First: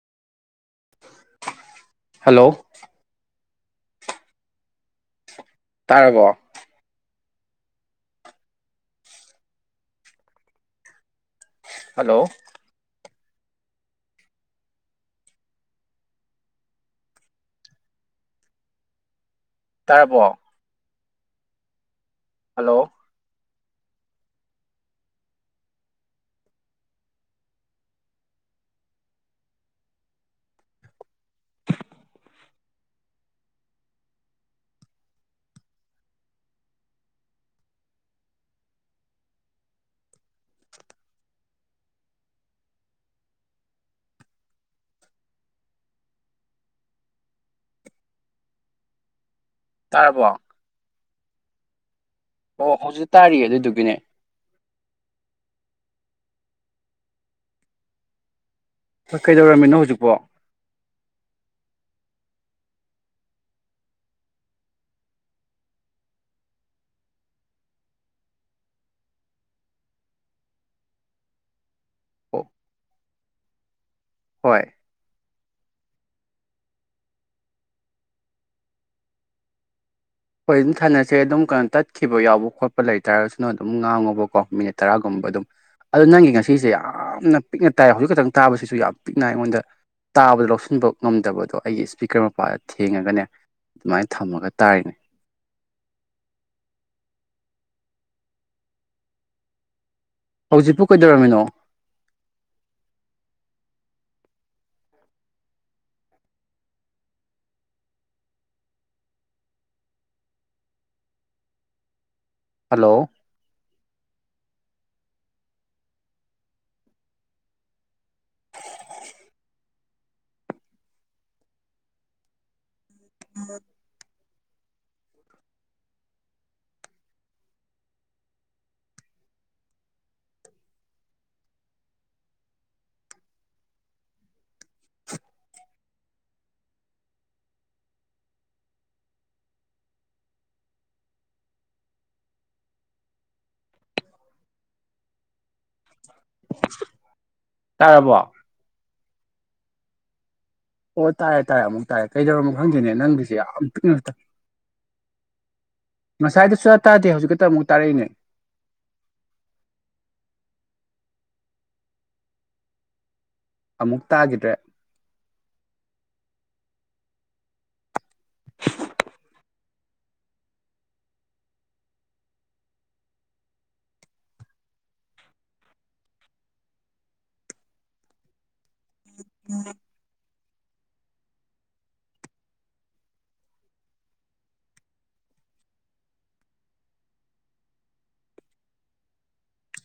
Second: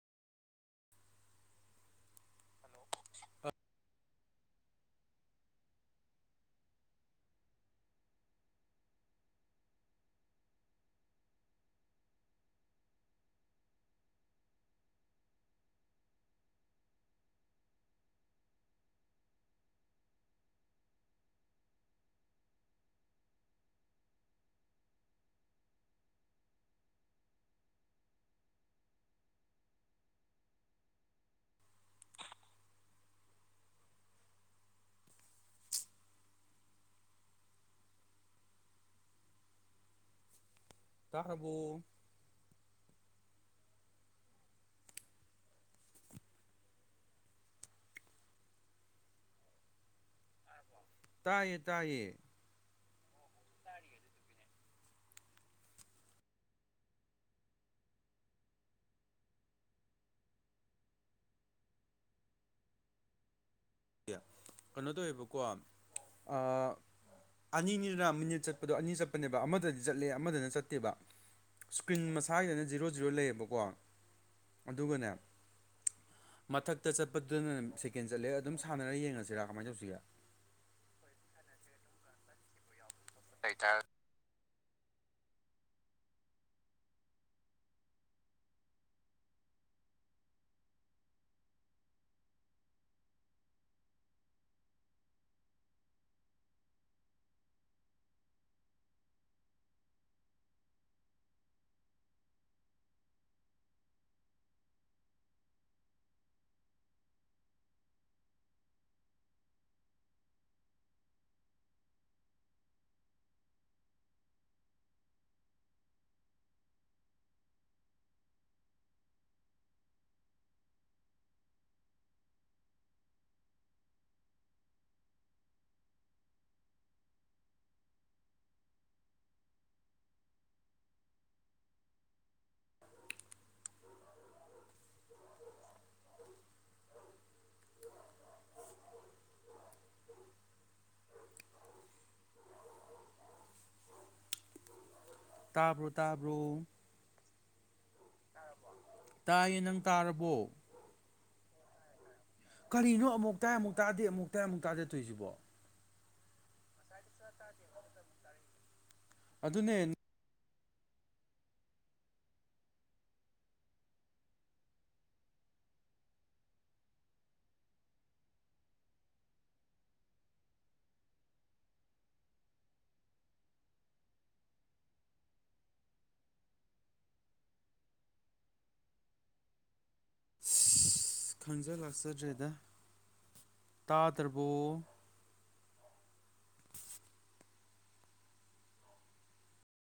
hello [unintelligible] ꯇꯥꯔꯕꯣ hello ꯇꯥꯔꯕꯣ hello ꯇꯔꯔꯕꯣ ꯇꯥꯔꯕꯣ ꯇꯥꯏ ꯇꯏ ꯑꯣ ꯍꯧꯖꯤꯛ ꯇꯥꯔꯤꯌꯦ ꯑꯗꯨꯗꯨꯒꯤꯅꯦ ꯍꯣꯏ ꯀꯩꯗꯧꯔꯝꯃꯤꯅꯣ ꯍꯧꯖꯤꯛꯐꯣ ꯀꯩꯅꯣ ꯇꯧꯋꯦꯕꯀꯣ ꯑꯥ ꯑꯅꯤꯅꯤꯅ ꯃꯤꯅꯤꯠ ꯆꯠꯄꯗꯣ ꯑꯅꯤ ꯆꯠꯄꯅꯦꯕ ꯑꯃꯗꯗꯤ ꯆꯠꯂꯦ ꯑꯃꯗꯅ ꯆꯠꯇꯦꯕ ꯏꯁꯀ꯭ꯔꯤꯟ ꯃꯁꯥꯒꯤꯗꯅ ꯖꯤꯔꯣ ꯖꯤꯔꯣ ꯂꯩꯌꯦꯕꯀꯣ ꯍꯣꯏ ꯑꯗꯨꯒꯅꯦ ꯃꯊꯛꯇ ꯆꯠꯄꯗꯨꯅ ꯁꯦꯀꯦꯟ ꯆꯠꯂꯦ ꯑꯗꯨꯝ ꯁꯥꯟꯅꯔ ꯌꯦꯡꯉꯁꯤꯔꯥ ꯀꯃꯥꯏꯅ ꯇꯧꯁꯤꯒꯦ ꯍꯣꯏ ꯑꯗꯨꯝ ꯊꯥꯅꯁꯦ ꯑꯗꯨꯝ ꯀꯩꯅꯣ ꯇꯠꯈꯤꯕ ꯌꯥꯎꯕ ꯈꯣꯠꯄ ꯂꯩꯇꯥꯥꯔꯒꯁꯨꯅ ꯑꯗꯨꯝ ꯉꯥꯡꯉꯨꯕꯀꯣ ꯃꯤꯅꯤꯠ ꯇꯔꯥꯒꯨꯝꯕ ꯑꯗꯨꯝ ꯑꯗꯨ ꯅꯪꯒꯤ ꯉꯁꯤꯁꯦ ꯌꯥꯝꯅ ꯄꯤꯛꯅ ꯇꯥꯏ ꯍꯧꯖꯤꯛ ꯈꯛꯇꯪ ꯇꯥꯕꯁꯤꯁꯨ ꯌꯥꯝ ꯄꯤꯛꯅ ꯑꯩꯉꯣꯟꯗ ꯇꯥꯕꯗ ꯂꯧꯁꯤꯟꯕ ꯉꯝꯗꯕꯗꯣ ꯑꯩꯒꯤ ꯏꯁꯄꯤꯀꯔ ꯃꯄꯥꯗ ꯊꯦꯡꯉꯒꯅꯦ ꯑꯗꯨꯃꯥꯏꯅ ꯊꯝꯃꯒ ꯇꯥꯔꯤꯅꯦ ꯍꯧꯖꯤꯛꯄꯨ ꯀꯩꯗꯧꯔꯝꯃꯤꯅꯣ ꯍꯜꯂꯣ [inaudible] ꯇꯥꯕ꯭ꯔꯣ ꯇꯥꯕ꯭ꯔꯣ ꯇꯥꯔꯕꯣ ꯇꯥꯏꯌꯦ ꯅꯪ ꯇꯥꯔꯕꯣ ꯑꯣ ꯇꯔꯦ ꯇꯥꯏꯌꯦ ꯑꯃꯨꯛ ꯇꯥꯏ ꯀꯩꯗꯧꯔꯝ ꯀꯔꯤꯅꯣ ꯑꯃꯨꯛ ꯇꯥꯏ ꯑꯃꯨꯛ ꯇꯥꯗꯦ ꯑꯃꯨꯛ ꯇꯥꯏ ꯑꯃꯨꯛ ꯇꯥꯗꯦ ꯇꯧꯔꯤꯁꯤꯕꯣ ꯉꯁꯥꯏꯗꯣ ꯁꯨꯡꯇꯥ ꯇꯥꯗꯦ ꯍꯧꯖꯤꯛ ꯈꯛꯇ ꯑꯃꯨꯛ ꯇꯥꯔꯛꯏꯅꯦ ꯑꯗꯨꯅꯦ ꯑꯃꯨꯛ ꯇꯥꯈꯤꯗ꯭ꯔꯦ [inaudible] ꯑꯁ ꯈꯪꯖ ꯂꯥꯛꯆꯗ꯭ꯔꯦꯗ ꯇꯥꯗ꯭ꯔꯕꯣ